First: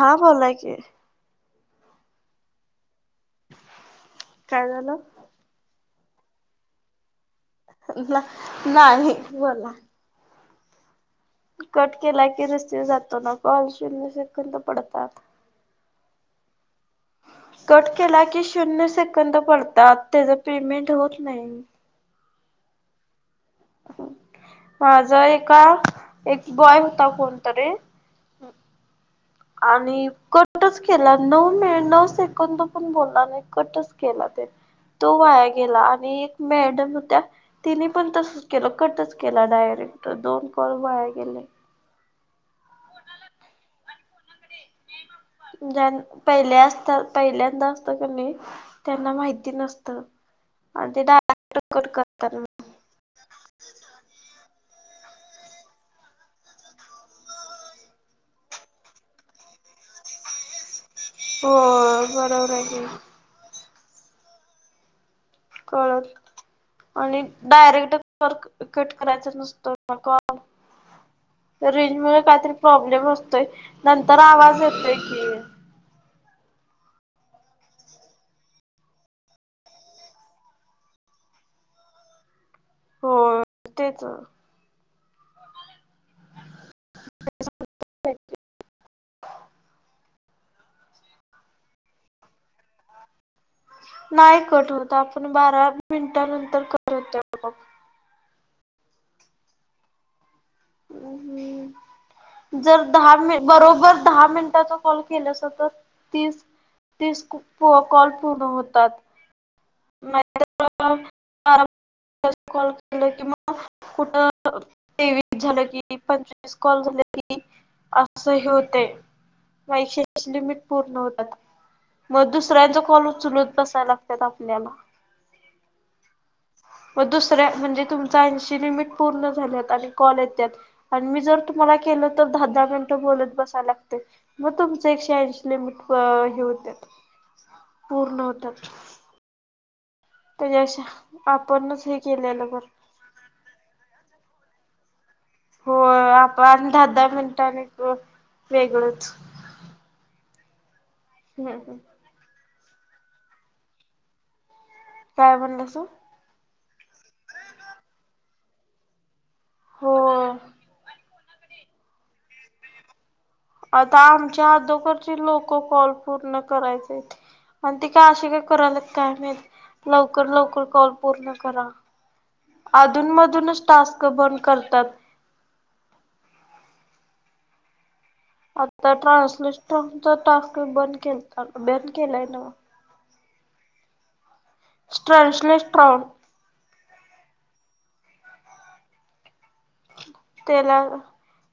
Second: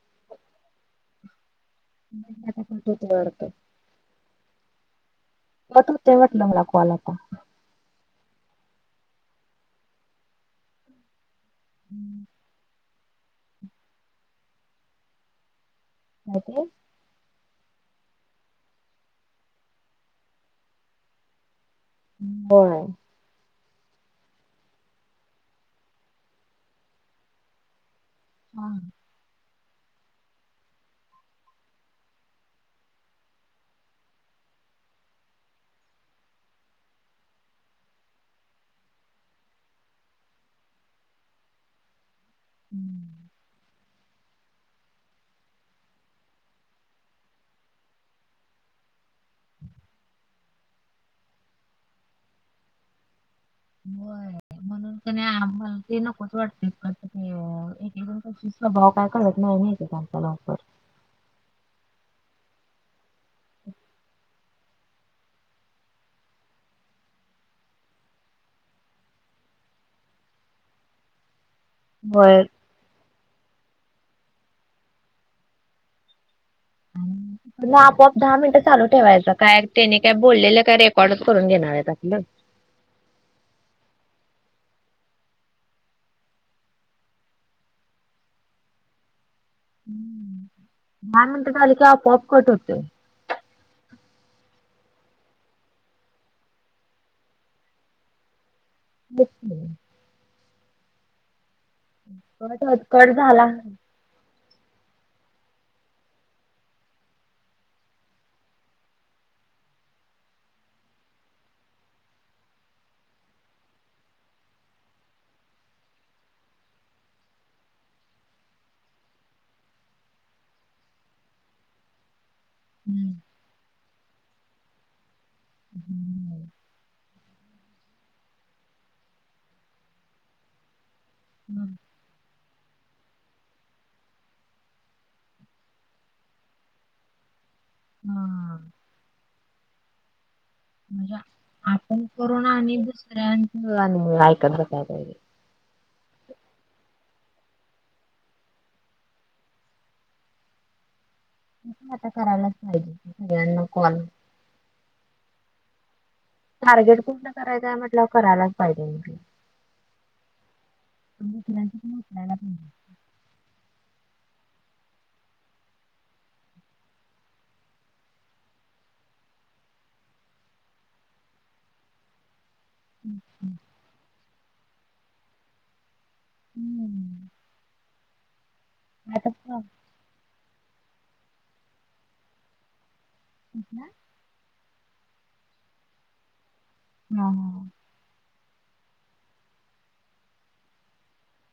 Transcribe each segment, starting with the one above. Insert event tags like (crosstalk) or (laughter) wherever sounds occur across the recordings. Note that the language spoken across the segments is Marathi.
हा बोलाय की. (unintelligible) काय झाल? म तुमच्या वाटल मला कॉल आला. नाही बोला, कट केला की रिसिव्ह जातोना कॉल शून्य सेकंद पडतात. काय ते, कट केला की शून्य सेकंद पडतात त्याच पेमेंट होत नाही. होय माझ एका एक बॉय होता कोणतरी हा. आणि कटच केला नऊ मि नऊ सेकंद पण बोलला नाही कटच केला ते तो वाया गेला आणि एक मॅडम होत्या तिनी पण तसच केल कटच केला डायरेक्ट दोन कॉल वाया गेले. हम् ज्या पहिले असतात पहिल्यांदा असत कणी त्यांना माहिती नसत. आणि ते डायरेक्ट कट करतात मग, होय. म्हणून कानी आम्हाला ते नकोच वाटतय कस ते एक एक जण कशी स्वभाव काय कळत नाही नी एकेकदा. (unintelligible) हो बरोबर आहे की, (inaudible) कळत आणि डायरेक्ट क कट करायच नसतो ना कॉल. रेंज मुळ होय. काहीतरी प्रॉब्लेम असतोय नंतर आवाज येतोय की, आणि म्हणल आपोआप दहा मिनट चालू ठेवायच काय त्याने काय बोललेल काय रेकॉर्डच करून घेणार आहेत आपल, हो तेच, (unintelligible) दहा मिनिट झाले की आपोआप कट होतय. नाही कट होत आपण बारा मिनटा नंतर कट होतय. (unintelligible) अ कट होत जर कट दहा मि झाला बरोबर दहा मिनिटाचा कॉल केल्यास तर तीस तीस कॉल पूर्ण होतात. (inaudible) कुठ तेवीस झाल की पंचवीस कॉल झाल की अस हे होते पैशाची लिमिट पूर्ण होतात म दुस, दुसऱ्यांच कॉल हम्म. ऊचलत बसायला लागतात आपल्याला हम्म, म दुसऱ्या म्हणजे तुमच ऐंशी लमिट पूर्ण झाल्यात आणि कॉल येत्यात. आणि मी जर तुम्हाला केल तर दहा दहा मिनिट बोलत बसाया लागते, मग तुमच एकशे ऐंशी लिमिट हे होत्यात पूर्ण हा. होत्यात. म्हणजे आपणच हे आपण केलेलं कोरोना बर. आणि दुसऱ्याच आणि ऐकत बसायला पाहिजे, हो आपण दहा दहा मिनिटांने वेगळच, हम्म हम्म म्हणून आता करायलाच पाहिजे सगळ्यांना कॉल, काय म्हणला सा, टार्गेट कुठलं करायचंय म्हटलं करायलाच पाहिजे म. हो, (unintelligible) आता आमच्या अदोखरची लोक कॉल पूर्ण करायचे आहेत. आणि ते काय अशे करायल्यात काय माहित, लवकर लवकर कॉल पूर्ण करा, अधून मधून टास्क बंद करतात, हम्म, आता ट्रान्सलेटरचा टाक बंद के बंद केलाय ना, हं, स्ट्रॅन्सलेश स्ट्रॉंग, हम, तेला,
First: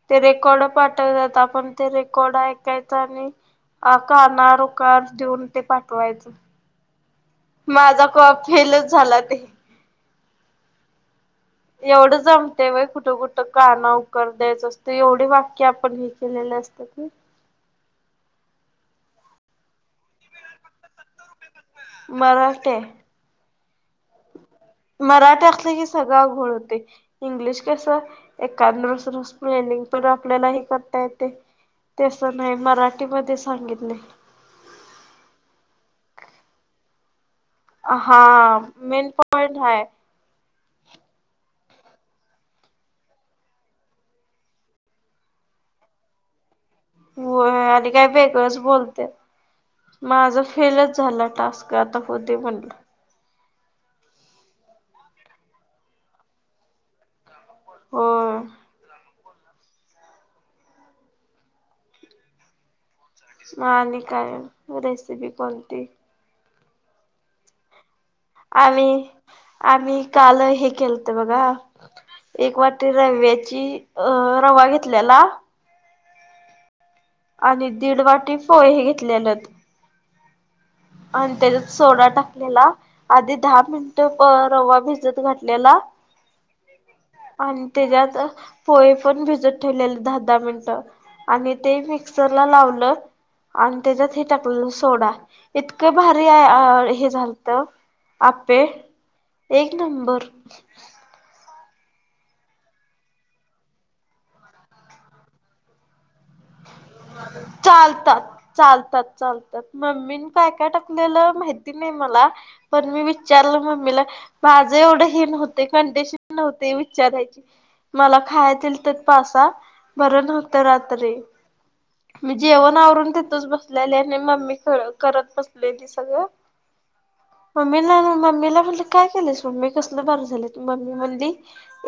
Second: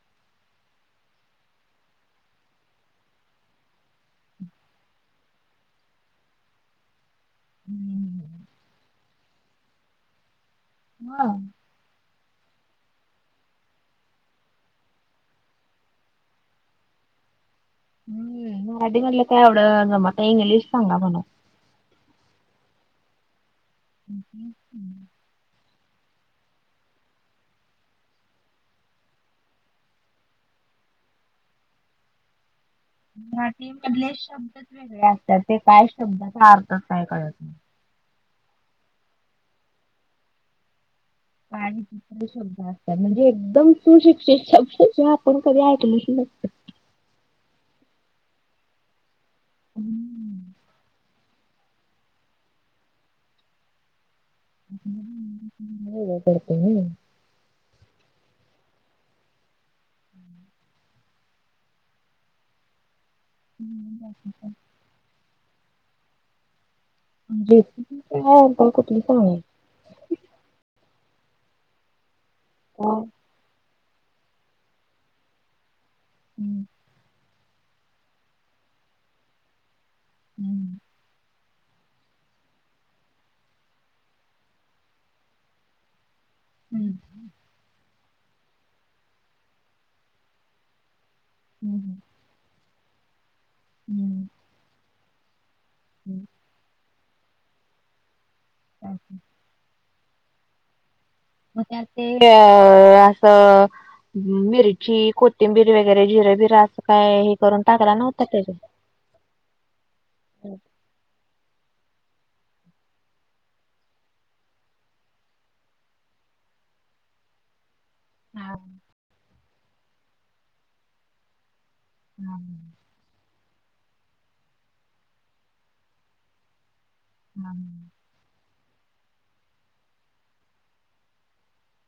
ते रेकॉर्ड पाठवतात आपण ते रेकॉर्ड ऐकायच आणि. अ काना उकार देऊन ते पाठवायचं. माझा कॉप हम्म. फेलच झाला ते! व्हय, एवढं जमते व कुठं कुठं काना उकर द्यायचं असतं एवढे वाक्य आपण हे केलेले असते. (unintelligible) हम्म मराठीमधलं काय आवडं जमना इंग्लिश सांगा म्हणून? मराठी मराठी असले की सगळं घोळ होतोय. इंग्लिश कसे एकदा दुसर स्पेलिंग पण आपल्याला हे करता येतय. तस नाही मराठी, मराठी मधले शब्दच वेगळे असतात ते काय शब्दाचा अर्थच नाही कळत. हा मेन पॉइंट हाय, पाणी पुसून, म्हणजे एकदम सुशिक्षित शब्द ते आपण कधी ऐकल नाही. होय आणि काय वेगळंच बोलत्यात माझ फेलच झाला टास्क. का आता कोण ते म्हनल. ह पडते मी, हो, आणि काय रेसिपी कोणती? जे, आम्ही आम्ही काल हे केलत बघा एक वाटी का? रव्याची अ रवा घेतल्याला हम्म आणि दीड वाटी पोहे घेतलेलेत हम्म आणि त्याच्यात सोडा टाकलेला आधी दहा मिनिटं रवा भिजत घातलेला हम्म, आणि त्याच्यात पोहे पण भिजत ठेवलेले दहा दहा मिनटं आणि ते हम्म, मिक्सरला लावलं आणि त्याच्यात हे हम्म, टाकलं सोडा इतक भारी हम्म. हे झालत आप्पे काय? एक नंबर म्हणजे ते अ असं मिरची कोथिंबीर वगैरे जिरे बिरा असं काय हे करून टाकला नव्हता त्यात चालतात मम्मीने काय काय टाकलेलं माहिती नाही मला पण मी विचारलं मम्मीला माझं एवढं हे नव्हते कंडिशन नव्हते विचारायची मला हा खायला दिलतं पाच सहा परत होत रात्री. मी हा जेवण आवरून तिथंच बसलेले आणि मम्मी कर-करत बसलेली सगळं हा मम्मीला आणि मम्मीला म्हणलं काय केलंस मम्मी कसलं भारी झालेत मम्मी म्हणली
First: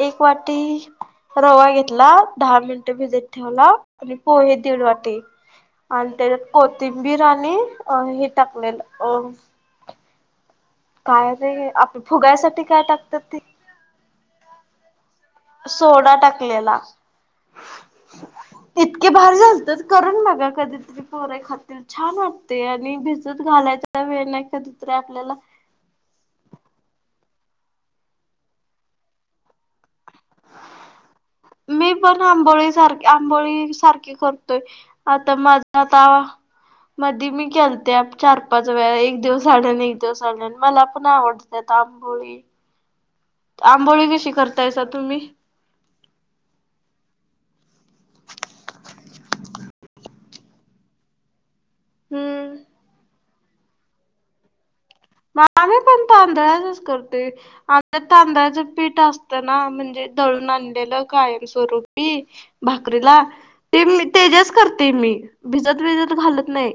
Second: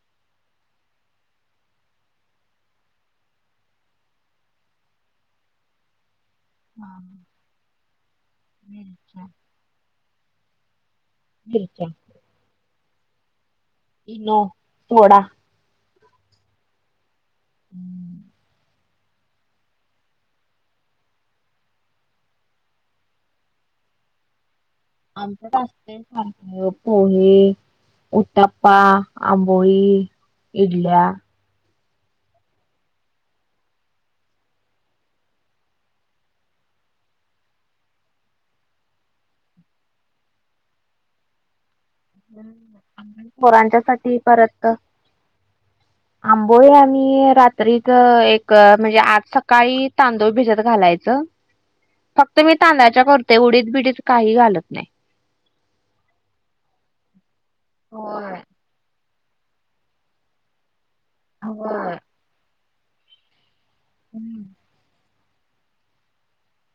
एक वाटी रवा घेतला, दहा मिनिट भिजत ठेवला आणि पोहे दीड वाटी आणि तेज्यात हा कोथिंबीर आणि हे टाकलेलं अ मिरच्या काय रे मिरच्या, आपलं फुगायसाठी काय टाकत्यात ती इनो, सोडा सोडा टाकलेला (inaudible) इतके भारी झालते करून बघा कधी त पोरय खात्यात छान वाटतंय आणि भिजत घालायचा वेळ नाही कधी आमच्यात असतयं सारखं पोहे उत्तप्पा, आंबोळी, इडल्या मी पण आंबोळी सारख्या, आंबोळी सारखी करतोय आता माझं आता मधी मी केलत्या चार-पाच वेळा एक दिवस आड आणि एक दिवस आडनं मला पण आवडत्यात आं आंबोळी आंबोळी पोरांच्यासाठी कशी परत करतायसा तुम्ही आंबोळे आणी रात्रीच एक म्हणजे आज सकाळी तांदूळ भिजत घालायचं. फक्त मी हम्म तांदळाच्या करतोय उडीद बिडीत काही घालत नाही. मग आम्ही पण तांदळानच करतोय आमच्या होय तांदळाच पीठ अस असतना म्हणजे दळून आणलेलं कायम होय स्वरूपी, भाकरीला ते तेज्याच करतोय मी, भिजत विजत घालत नाही,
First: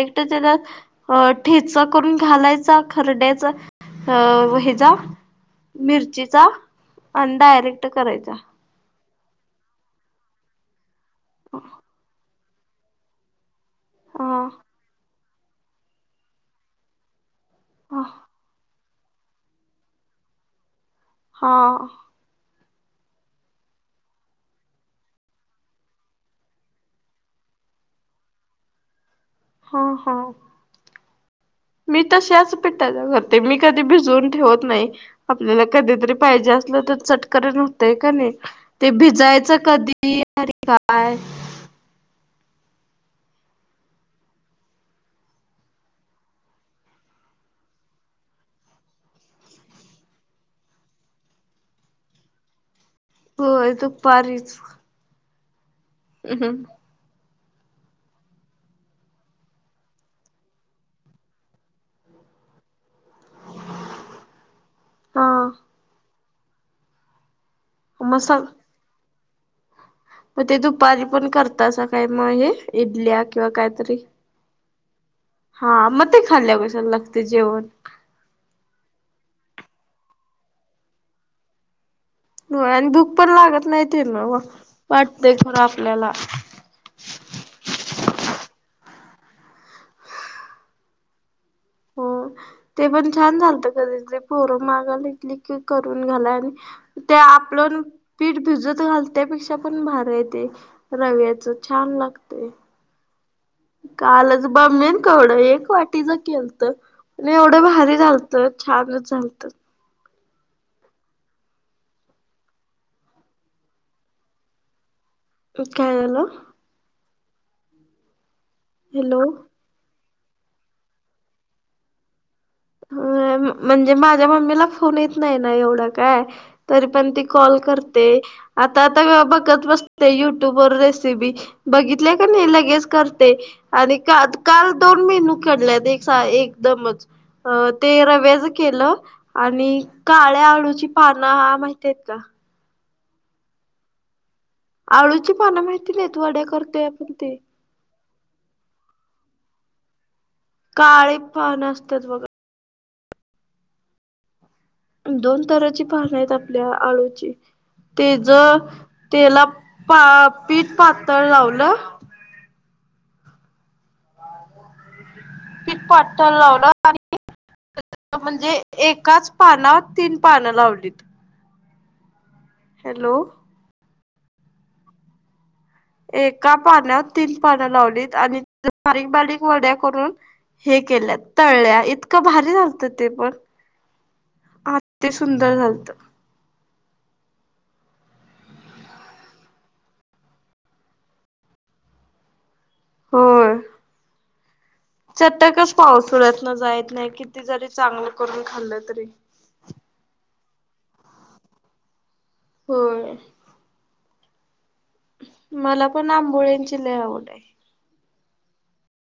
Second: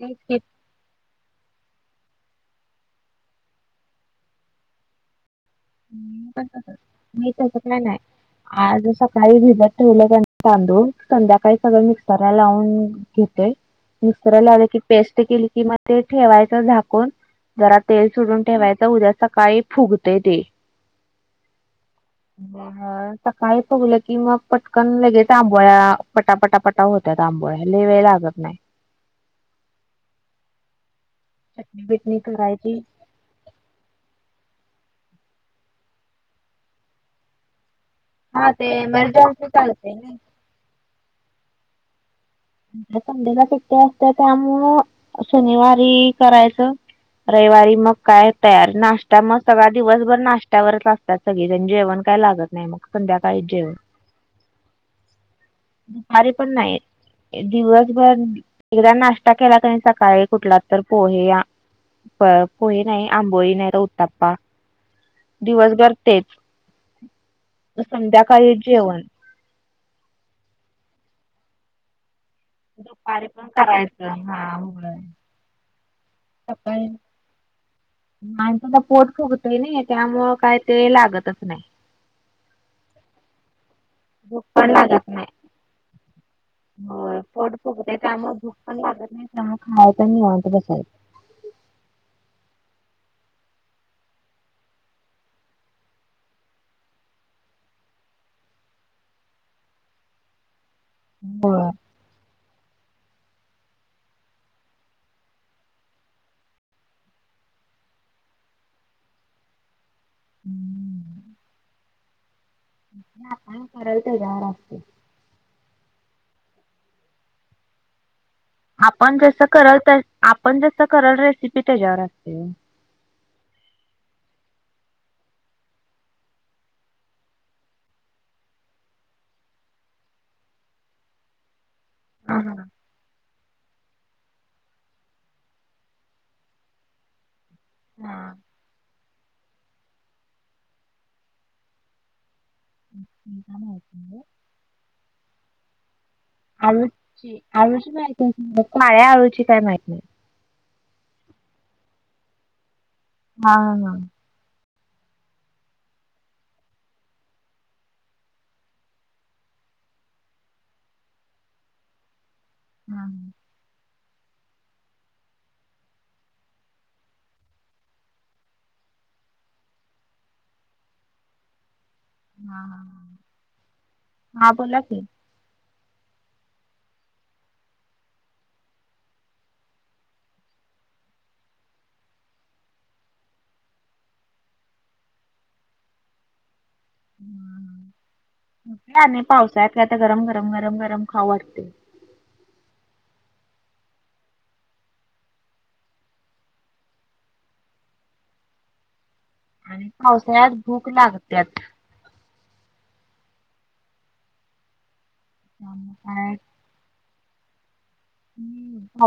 तेच की तेज्यात ठेचा करून घालायचा खरड्याचा, अ हेचा मिरचीचा, आणि डायरेक्ट करायचा. आ जसा काही भिजत ठेवलं कणी तांदूळ संध्याकाळी सगळं मिक्सरला लावून घेतोय. मिक्सरला हा लावलं की, पेस्ट केली कि, मग ते ठेवायचं झाकून. जरा, हा तेल सुडून ठेवायच, उद्या सकाळी फुगत्य ते. हा, सकाळी, फुगलं की मग पटकन लगेच, आंबोळ्या, पटापटापटा होत. त्यात, आंबोळ्या लय वेळ लागत नाही. हा, हा, चटणी मी, बिटणी तशाच करायची पिटाच्या करत. ते, मी कधी भिजवून ठेवत नाही, आपल्याला कधीतरी, पाहिजे असलं तर चटकरण. ते कणी, हा ते इमर्जन्सी भिजायचं चालते ना. कधी, आणि काय? संडेला, सुट्टी असत्या त्यामुळं, शनिवारी करायचं. रविवारी मग काय तयार, नाश्ता मग सगळा दिवसभर, नाश्त्यावरच असतो. त्यात, सगळीजण जेवण काय लागत नाही मग. संध्याकाळी जेवण होय, दुपारीच. पारी पण नाही. दिवसभर, एकदा नाश्ता केला कणी, सकाळी कुठला तर, पोहे या प पोहे नाही, आंबोळी नाही, तर उताप्पा हा दिवसभर तेच. तर, मग सांग संध्याकाळीच जेवण. मग ते, दुपारी पण करता अस, काय मग हे इडल्या दुपारी पण किंवा काहीतरी. करायचं हा, होय, हा, मग ते खाल्या कशाला, लागते जेवण. माणसाच, पोट फुगतय नी त्यामुळे, काय ते लागतच नाही. होय, आणि भुक पण लागत नाही, ती न भूक पण लागत नाही. वाटतय खरं आपल्याला. होय, पोट फुगतय, त्यामुळे भूक पण लागत नाही. त्यामुळे खायच निवांत बसायच. हो, ते पण छान झालत, कधीतरी पोरं मागालेकी इ क करून घाला आणि. ते, आपलं पीठ भिजत घालतंय, त्यापेक्षा पण भारी ये ते. रव्याच, छान लागतय. कालच, बमणे कवडं एक वाटीच केलत. आणि, एवढं भारी झालतं, छानच झालतं. ना, आपन कराल त्याच्यावर असत्य, काय झाल. आपण हॅलो जसं करल तसं, आपण जसं करल रेसिपी, त्याच्यावर असतं. ह, म्हणजे माझ्या मम्मीला, फोन येत नाही ना, एवढं काय. तरी पण ती, कॉल करते. आता तर, बघत बसते युट्यूब वर, रेसिपी बघित. ल हा कणी, हा लगेच करते. आणि, का काल दोन मेनू केल्यात, एक एकदमच ते, हा रव्याच केलं, आणि काळ्या आळूची पान, माहिती आहेत का? (unintelligible) आळूची पानं माहिती नाहीेत, वड्या करतोय आपण ते. आळूची आळूची माहिती, काळ्या आळूची काय माहिती नाही. काळे पान, असतात बघा. हा ना, दोन, तराची पानं आहेत, आपल्या आळूची. तेज, तेला पा पीठ पातळ लावलं. हम्म पिठ पातळ लावलं आणि, म्हणजे एकाच पानात तीन पानं लावलीत. हा हा हॅलो! हा बोला की. एका पानात तीन पानं लावलीत आणि बारीक बारीक वड्या करून, हे केल्या तळल्या इतकं भारी झालत ते पण. अति सुंदर झालत. हम्म काय नाही पावसाळ्यात काहीतरी गरम गरम गरम गरम खाऊ वाटतंय. होय चटकच पाऊसळ्यातन जायत नाही किती जरी चांगलं करून खाल्लं तरी. आणि पावसाळ्यात भूक लागत्यात. होय मला त्यामुळे पण काय आंबोळ्यांंची लय आवड ये. हम्म आव